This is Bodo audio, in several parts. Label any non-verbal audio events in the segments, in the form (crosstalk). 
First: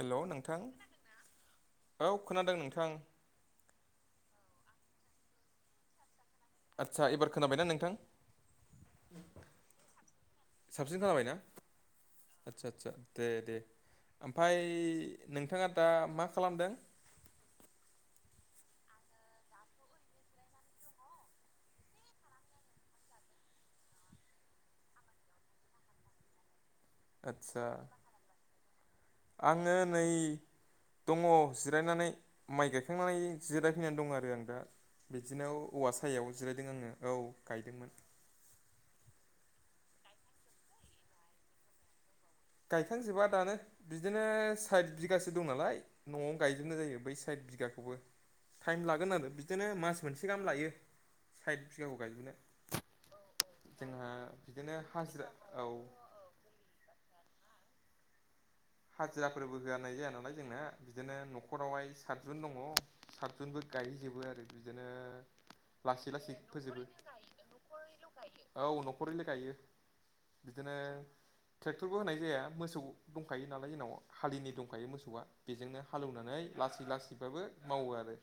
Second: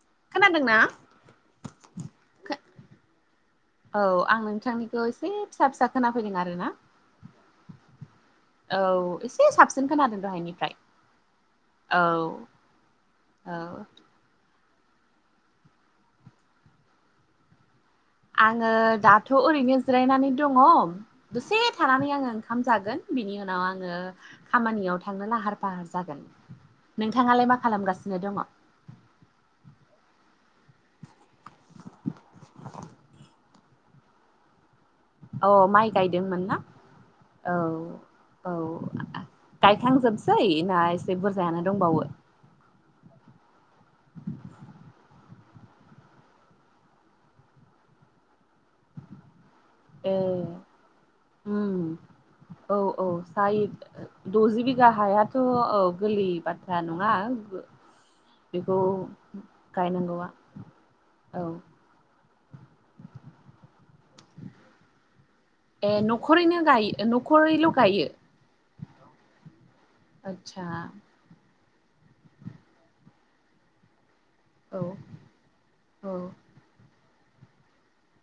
हेल' नोंथां खोनादोंना औ खोनादों नोंथां। औ आं नोंथांनिखौ एसे फिसा फिसा खोनाफैदों आरो ना। आदसा एबार खोनाबायना नोंथां? औ एसे साबसिन खोनादों दहायनिफ्राय। साबसिन जाबाय ना? औ औ। ओमफ्राय नोंथाङा दा मा खालामदों? आङो दाथ' ओरैनो जिरायनानै दङ। दसे थानानै आङो ओंखाम जागोन बिनि उनाव आङो खामानियाव थांनो लाहार फाहार जागोन। नोंथाङालाय मा खालामगासिनो दङ? आंङो नै दङ जिरायनानै माइ गायखांनानै जिरायफैनानै दं आरो आं दा बिदिनो औ औवा माइ सायायाव गायदोंमोन ना जिरायदों आङो औ गायदोंमोन औ गायखांजोबसै ना एसे बुरजायानो दंबावो गायखांजोबा दानो बिदिनो साइथ बिगासो दं नालाय न'आवनो गायजोबनाय जायो बै साइथ बिगाखौ हाय टाइम लागोन आरो बिदिनो मास ए मोनसे गाहाम लायो साइद बिगाखौ गायजोबनो औ औ साइ जोंहा द'जि बिदिनो बिगा हाया हाजिरा थ' औ गोरलै बाथ्रा नङा बेखौ हाजिराफोरबो होआनाय जाया गायनांगौआ नालाय जोंना बिदिनो औ न'खरावाइस सातजुन दङ सातजुनबो गायहैजोबो आरो बिदिनो ए लासै लासै न'खरैनो ग फोजोबो न'खरैल' गायो औ न'खरैल गायो आदसा बिदिनो ट्रेक्टरबो होनाय जाया मोसौ दं दंखायो नालाय जोंनाव हालिनि औ दंखायो मोसौआ बेजोंनो औ हालौवनानै लासै लासैबाबो मावो आरो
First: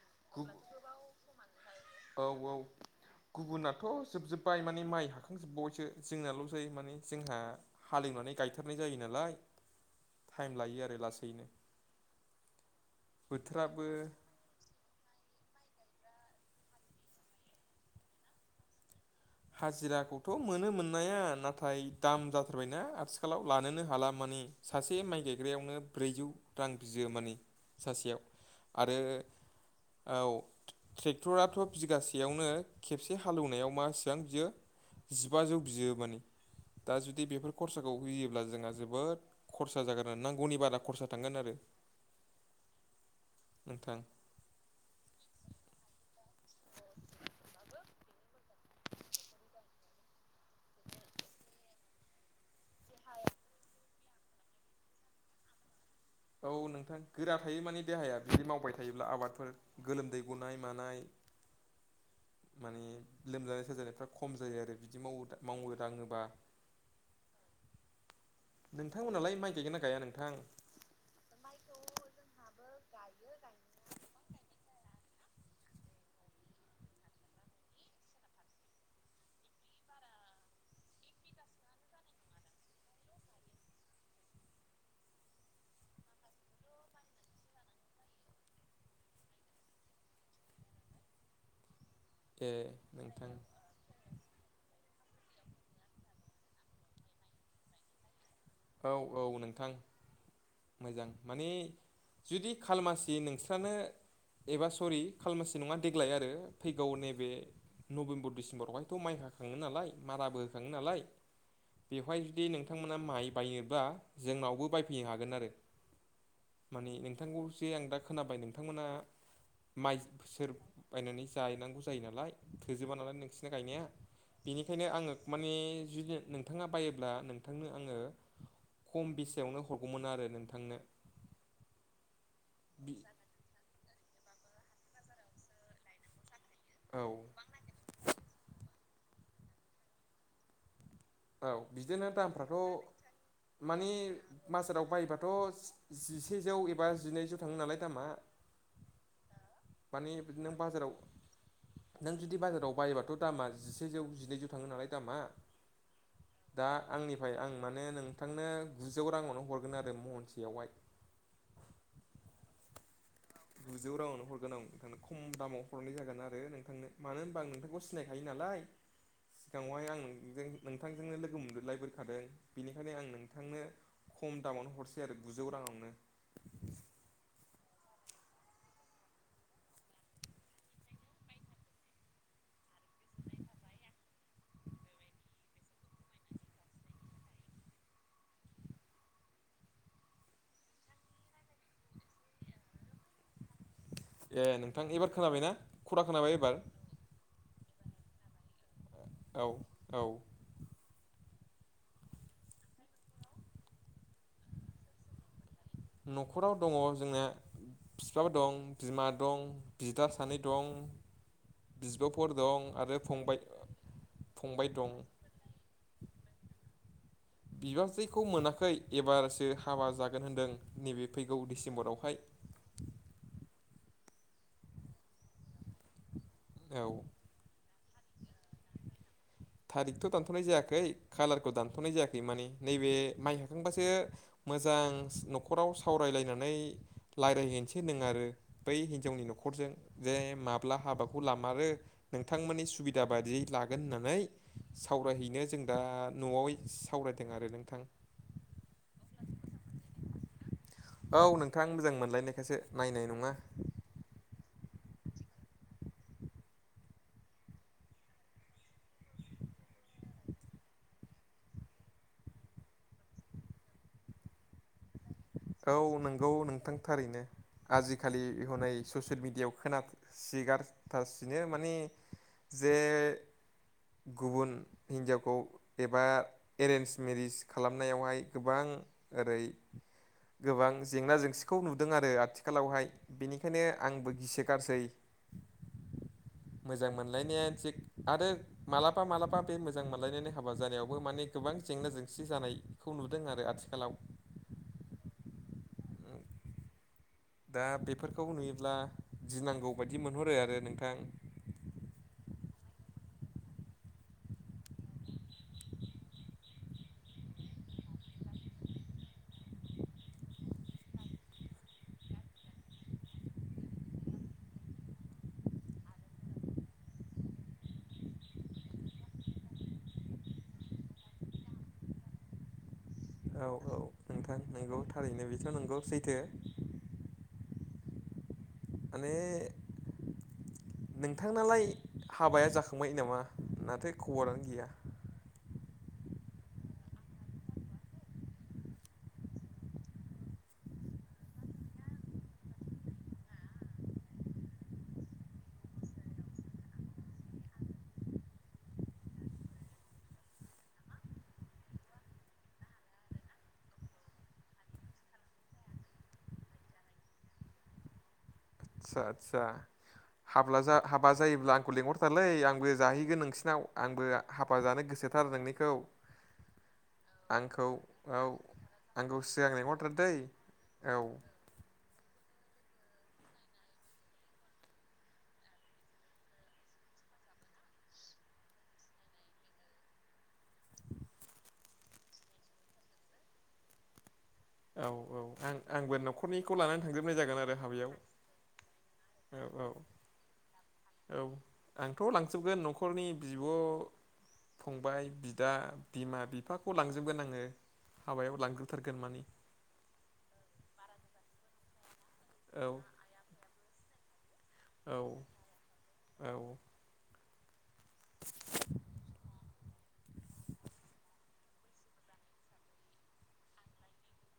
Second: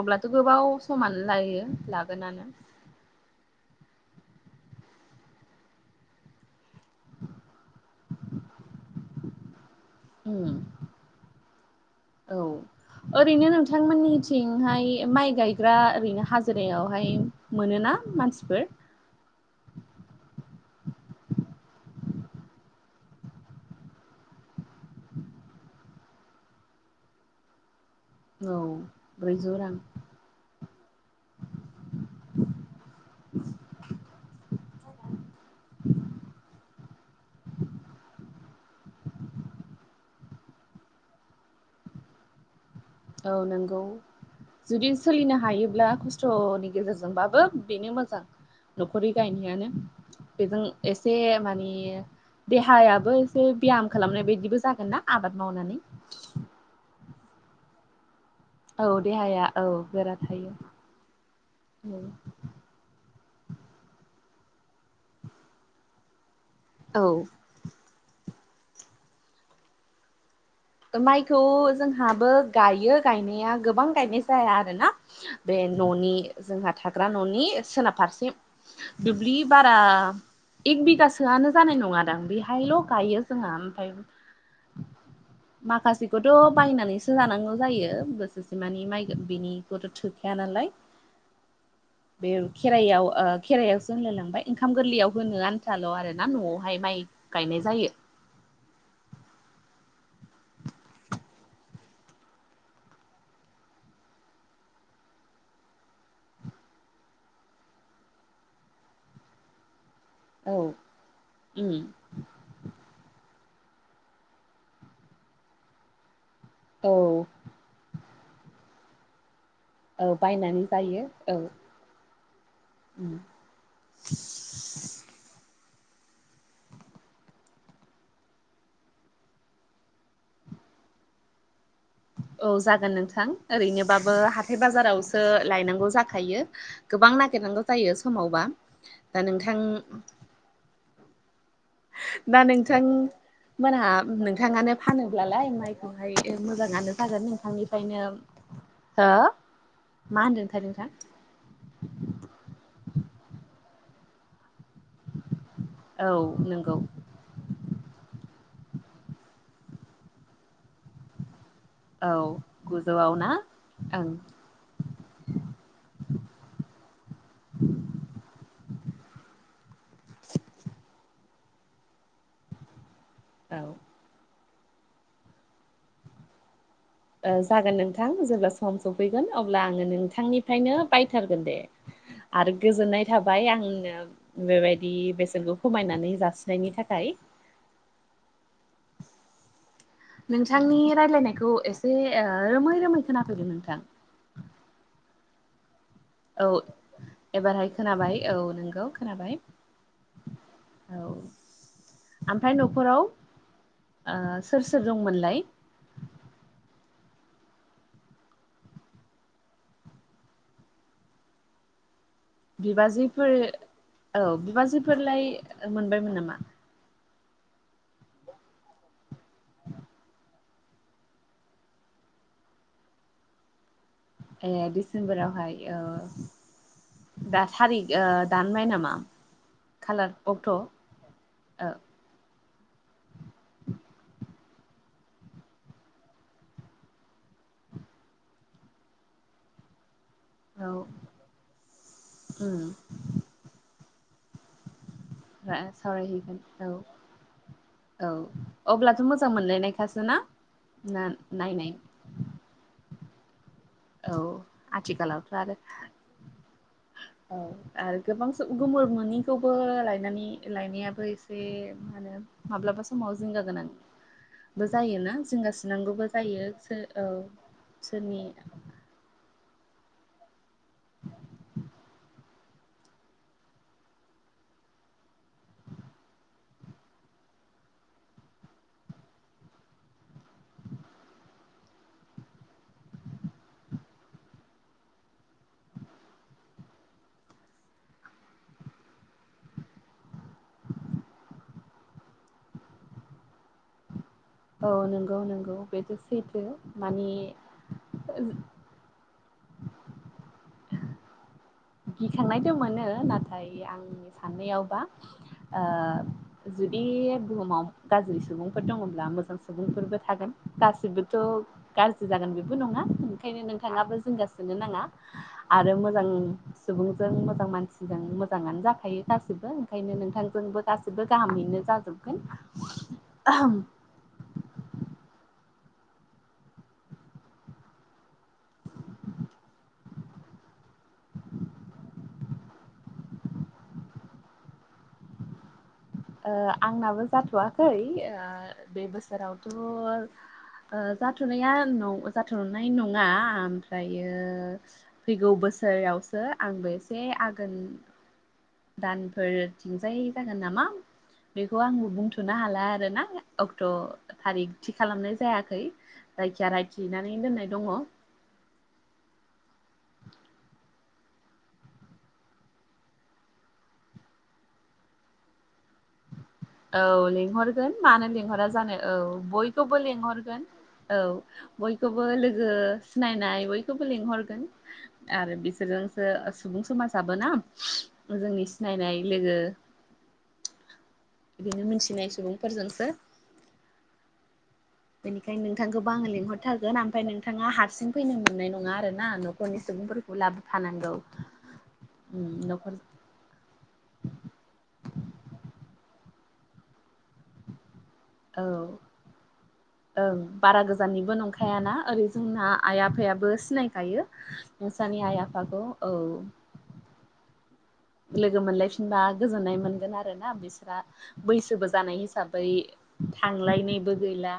अब्लाथ' गोबाव समान लायो औ लागोनानो औ गुबुनाथ' जोबजोब्बाय माने माइ हाखांजोबबावबायसो जोंनाल' जायो माने जोंहा हालेवनानै गायथारनाय जायो नालाय टाइम उम लायो आरो लासैनो औ ओरैनो बोथोराबो नोंथांमोननि थि थिंहाय माइ गायग्रा ओरैनो हाजिरायावहाय मोनोना मानसिफोर हाजिराखौथ' मोनो मोननाया नाथाय दाम जाथारबायना आथिखालाव लानोनो हाला मानि सासे माइ गायग्रायावनो ब्रैजौ रां बियो माने सासेयाव औ आरो ब्रैजौ रां औ ट्रेक्टराथ' बिगासेयावनो खेबसे हालेवनायाव मास बां बियो जिबाजौ बियो माने दा जुदि बेफोर खरसाखौ होयोब्ला जोंहा जोबोद खरसा जागोन नांगौनि बारा खरसा थांगोन आरो औ नोंगौ नोंथां जुदि सोलिनो हायोब्ला खस्थ'नि गेजेरजोंबाबो बेनो मोजां न'खरि गायनायानो बेजों एसे मानि देहायाबो एसे ब्याम खालामनाय बायदिबो जागोन ना आबाद मावनानै औ नोंथां गोरा थायो माने देहाया बिदि मावबाय औ थायोब्ला देहाया आबादफोर औ गोलोमदै गनाय मानाय औ माने लोमजानाय साजानायफ्रा खम जायो आरो बिदि मावो मावो दाङोबा औ नोंथांमोनालाय माइ गायगोन ना गाया नोंथां माइखौ जोंहाबो गायो गायनाया गोबां गायनाय जाया आरो ना बे न'नि जोंहा थाग्रा न'नि सोनाब फारसे दुब्लि बारा एक बिगासोआनो जानाय नङा दां बेहायल' गायो जोंहा ओमफाय माखासेखौथ' बायनानैसो जानांगौ जायो बोसोसेमानि माइ बिनि खौथ' थोखाया नालाय (inaudible) बे खेराइायाव ओ नोंथां खेराइायाव जोनलाय लांबाय ओंखाम गोरलैयाव होनो आन्थाल' आरोना न'आवहाय माइ गायनाय जायो औ औ नोंथां मोजां माने जुदि खालमासि नोंस्रानो एबा सरि खालमासि नङा देग्लाय आरो फैगौ नैबे नभेब्बर डिसिम्बरावहायथ' माइ हाखाङो नालाय माराबो होखाङो औ नालाय उम बेवहाय जुदि नोंथांमोना माइ बायोबा जोंनावबो बायफैयो हागोन आरो औ माने नोंथांखौ जे आं दा खोनाबाय नोंथांमोना माइ औ सोर बायनानै जायो बायनानै औ जनांगौ जायो नालाय थोजोबा उम नालाय नोंसिना गायनाया बिनिखायनो आङो माने जुदि नोंथाङा बायोब्ला नोंथांनो आङो खम बेसेयावनो हरगौमोन आरो नोंथांनो औ बि जागोन नोंथां ओरैनोबाबो हाथाय बाजारावसो लायनांगौ जाखायो औ गोबां नागिरनांगौ जायो समावबा दा नोंथां औ बिदिनो ना दामफ्राथ' नोंथां माने मोनहा नोंथाङानो बाजाराव बायोबाथ' फानोब्लालाय माइखौहाय जिसेजौ एबा मोजाङानो जागोन जिनैजौ थाङो नालाय दामा नोंथांनिफायनो हो? माने बिदिनो नोंथां बाजाराव नों जुदि बाजाराव बायोबाथ' दामा जिसेजौ जिनैजौ थाङो नालाय दामा औ दा नंगौ आंनिफाय आं माने नोंथांनो गुजौ राङावनो हरगोन आरो महनसेयावहाय औ गुजौआव ना गुजौ ओं राङावनो हरगोन आं थांनो खम दामाव हरनाय जागोन आरो नोंथांनो मानो होमबा आं नोंथांखौ सिनायखायो नालाय सिगाङावहाय आं नोंजों नोंथांजोंनो लोगो मोनग्रोलायबोखादों बिनिखायनो आं नों औ नोंथांनो खम दामावनो हरसै आरो गुजौ राङावनो ओ जागोन नोंथां जेब्ला सम सफैगोन अब्ला आङो नोंथांनिफ्रायनो बायथारगोन दे (unintelligible) आरो गोजोननाय थाबाय आंनो बेबायदि बेसेनखौ खमायनानै जासिनायनि थाखाय नोंथांनि रायलायनायखौ एसे ओ रोमै रोमै खोनाफैदों नोंथां ए नोंथां एबार खोनाबायना? खरा खोनाबाय औ एबार एबारहाय खोनाबाय औ नोंगौ खोनाबाय औ औ औ ओमफ्राय न'खराव ओ सोर सोर दंमोनलाय? न'खराव दङ जोंना बिफाबो दं बिमा दं बिदा सानै दं बिब' फोर दं आरो बिबाजैफोर फंबाय औ फंबाय दं बिबाजैफोरलाय मोनबायमोन नामा? बिबाजैखौ मोनाखै एबारसो हाबा जागोन होनदों नैबे फैगौ डिसेम्बरावहाय ए डिसेम्बरावहाय औ औ दा थारिख ओ दानबाय नामा? थारिखथ' खालार दानथ'नाय अक्ट' ओ जायाखै खाालारखौ दानथ'नाय जायाखै माने नैबे माइ हाखांबासो मोजां न'खराव सावरायलायनानै रायज्लायहैनोसै होनदों आरो बै हिन्जावनि न'खरजों जे औ माब्ला हाबाखौ लामारो नोंथांमोननि उम सुबिदा बायदियै लागोन होननानै सावरायहैनो जों दा सावरायहैगोन न'आव औ सावरायदों आरो नोंथां औ अब्लाथ' मोजां मोनलायनायखासो ना? ना औ नोंथां नायनाय मोजां मोनलायनायखासो नायनाय नङा। औ आथिखालावथ' आरो (unintelligible) औ आरो गोबां गोमुर मोनिखौबो लायनानै लायनायाबो एसे मा होनो माब्लाबा समाव जिंगा गोनांबो जायोना औ जिंगासिनांगौबो नंगौ जायो औ सोरनि बेखौनै ससियेल मिडियाव खोना सिगारथासिनो माने जे गुबुन हिन्नजावखौ एबा एरेन्ज मेरिस खालामनायावहाय गोबां ओरै गोबां जेंना जेंसिखौ नुदों आरो आथिखालावहाय बेनिखायनो आंबो गिसि गारसै मोजां मोनलायनायानो थिग आरो मालाबा मालाबा बे मोजां मोनलायनाय हाबा जानायावबो माने गोबां जेंना जेंसि जानाय खौ नुदों आरो आथिखालाव औ नंगौ नंगौ बेथ' सैथो मानि दा बेफोरखौ नुयोब्ला गिनांगौ बायदि मोनहरो आरो नोंथां गिखांनायथ' मोनो नाथाय आंनि साननायावबा ओ जुदि बुहुमाव गाज्रि सुबुंफोर दङब्ला मोजां सुबुंफोरबो थागोन गासिबोथ' गाज्रि जागोन बेबो नङा ओंखायनो नोंथाङाबो जिंगासिनो नाङा आरो मोजां सुबुंजों मोजां मानसिजों मोजाङानो जाखायो गासिबो ओंखायनो नोंथांजोंबो गासिबो गाहामैनो जाजोबो औ औ नोंथां नंगौ थारैनो बेथ' नंगौ सैथो माने नोंथांनालाय हाबाया जाखांबाय नामा माथो खबरानो गैया ओ आंनाबो जाथ'वाखै ओ बे बोसोरावथ' ओ जाथ'नाया जाथ'नाय नङा ओमफ्रायो फैगौ बोसोरावसो आंबो एसे आघोन दानफोरथिंजाय जागोन नामा? बेखौ आंबो बुंथ'नो हाला आर ना अक्ट' थारिख थि खालामनाय जायाखै। जायखिया रायथिनानै दोननाय दङ। आतसा आतसा हाब्ला हाबा जायोब्ला आंखौ लिंहरथारलै आंबो जाहैगोन नोंसिनाव आंबो हाबा जानो गोसोथार नोंनिखौ औ आंखौ लेंहरगोन मानो औ लिंहरा जानो औ आंखौ सिगां बयखौबो लेंहरथार दै लेंहरगोन। औ बयखौबो लोगो सिनायनाय बयखौबो लेंहरगोन। आरो बिसोरजोंसो सुबुं समाजाबोना जोंनि सिनायनाय लोगो (inaudible) बिदिनो मोनथिनाय सुबुंफोरजोंसो औ औ बेनिखायनो आं नोंथांखौबो आंबो आङो न'खरनिखौ लिंहरथारगोन लानानै ओमफ्राय थांजोबनाय जागोन नोंथाङा आरो हाबायाव हारसिं फैनो मोननाय नङा आरो ना औ न'खरनि औ सुबुंफोरखौ लाबोफानांगौ औ आंथ' उम लांजोबगोन न'खर न'खरनि बिब' फंबाय बिदा बिमा बिफाखौ लांजोबगोन आङो। हाबायाव औ लांग्रोबथारगोन मानि ओं बारा गोजाननिबो नंखायाना ओरै जोंना औ आइ आफायाबो सिनायखायो। नोंसानि आइ आफाखौ औ। लोगो मोनलायफिनबा गोजोननाय मोनगोन आरो ना बिसोरा बैसोबो जानाय हिसाबै थांलायनायबो गैला।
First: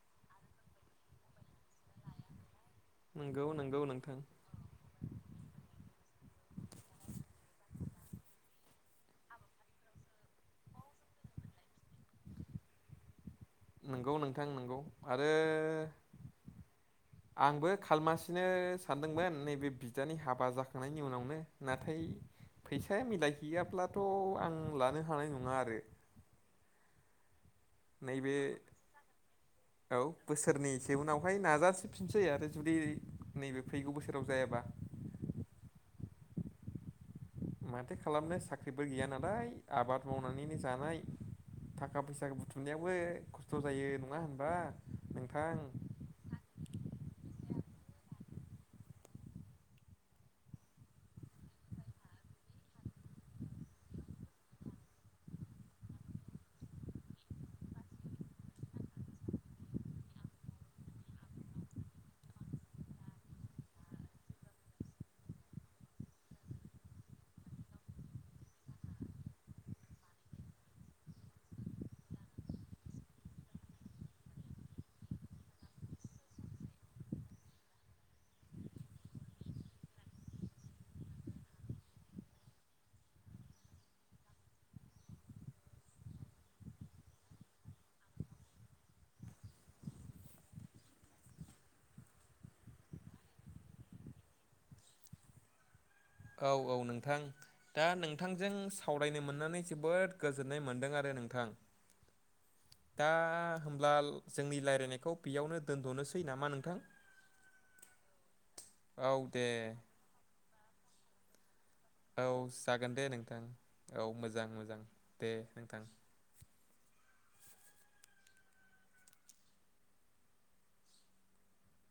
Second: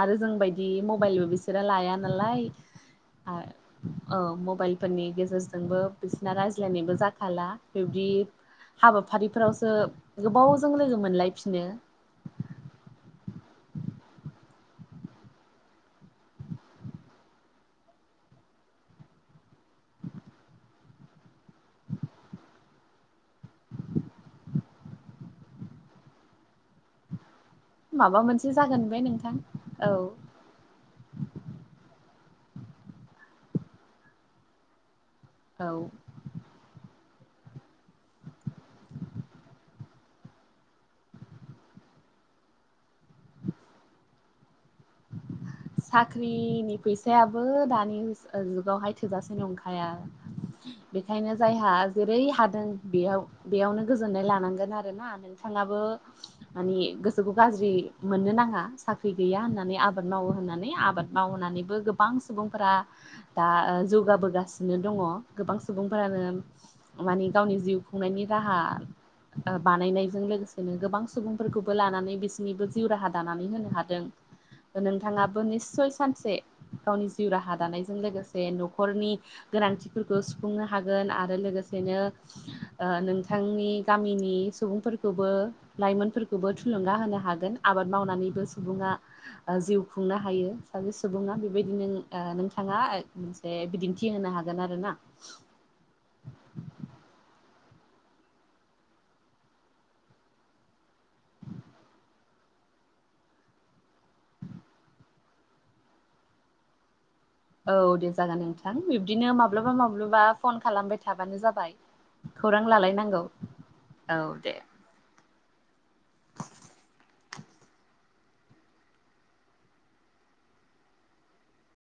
आरो जोंबायदि मबाइलबो बिसोरो लाया नालाय नंगौ नंगौ नोंथां औ मबाइलफोरनि गेजेरजोंबो बिसिना रायज्लायनायबो जाख फाला बिब्दि हाबाफारिफोरावसो गोबावजों लोगो मोनलायफिनो। नंगौ नोंथां नंगौ आरो (inaudible) आंबो खालमासिनो सानदोंमोन नैबे बिदानि हाबा जाखांनायनि उनावनो नाथाय फैसाया मिलायहैयाब्लाथ' आं लानो हानाय नङा आरो। माबा नैबे मोनसे जागोन बे नोंथां औ बोसोरनैसो उनावहाय नाजासिफिनसै आरो जुदि नैबे फैगौ बोसोराव जायाबा। औ माथो खालामनो साख्रिफोर गैया नालाय आबाद मावनानैनो जानाय। थाखा फैसा बुथुमनायावबो खस्थ' जायो नङा होनबा नोंथां? साख्रिनि फैसायाबो दानि जुगावहाय थोजासे नंखाया। बेखायनो जायहा जेरै हादों बेयाव बेयावनो गोजोननाय लानांगोन आरो ना। नोंथाङाबो मानि गोसोखौ गाज्रि मोननो नाङा साख्रि गैया होननानै आबाद मावो होनना नानै आबाद मावनानैबो गोबां सुबुंफोरा दा जौगाबोगासिनो दङ गोबां सुबुंफोरानो मानि गावनि जिउ खुंनायनि राहा बानायनायजों लोगोसेनो गोबां सुबुंफोरखौबो लानानै बिसिरनिबो जिउ राहा दानानै होनो हादों। नोंथाङाबो निस्सय सानसे गावनि जिउ राहा दानायजों लोगोसे न'खरनि गोनांथिफोरखौ सुफुंनो हागोन आरो लोगोसेनो नोंथांनि गामिनि सुबुंफोरखौबो लाइमोनफोरखौबो थुलुंगा होनो हागोन आबाद मावनानैबो सुबुङा जिउ खुंनो हायो सासे सुबुङा बेबायदि न नोंथाङा मोनसे बिदिन्थि होनो हागोन आरो ना। औ औ नोंथां दा नोंथांजों सावरायनो मोननानै जोबोद गोजोननाय मोन्दों आरो नोंथां। दा होमब्ला जोंनि रायज्लायनायखौ बेयावनो दोन्थ'नोसै नामा नोंथां? औ दे जागोन नोंथां औ बिब्दिनो दे माब्लाबा माब्लाबा फन खालामबाय थाबानो जाबाय। औ खौरां जागोन दे लालायनांगौ नोंथां औ मोजां मोजां दे नोंथां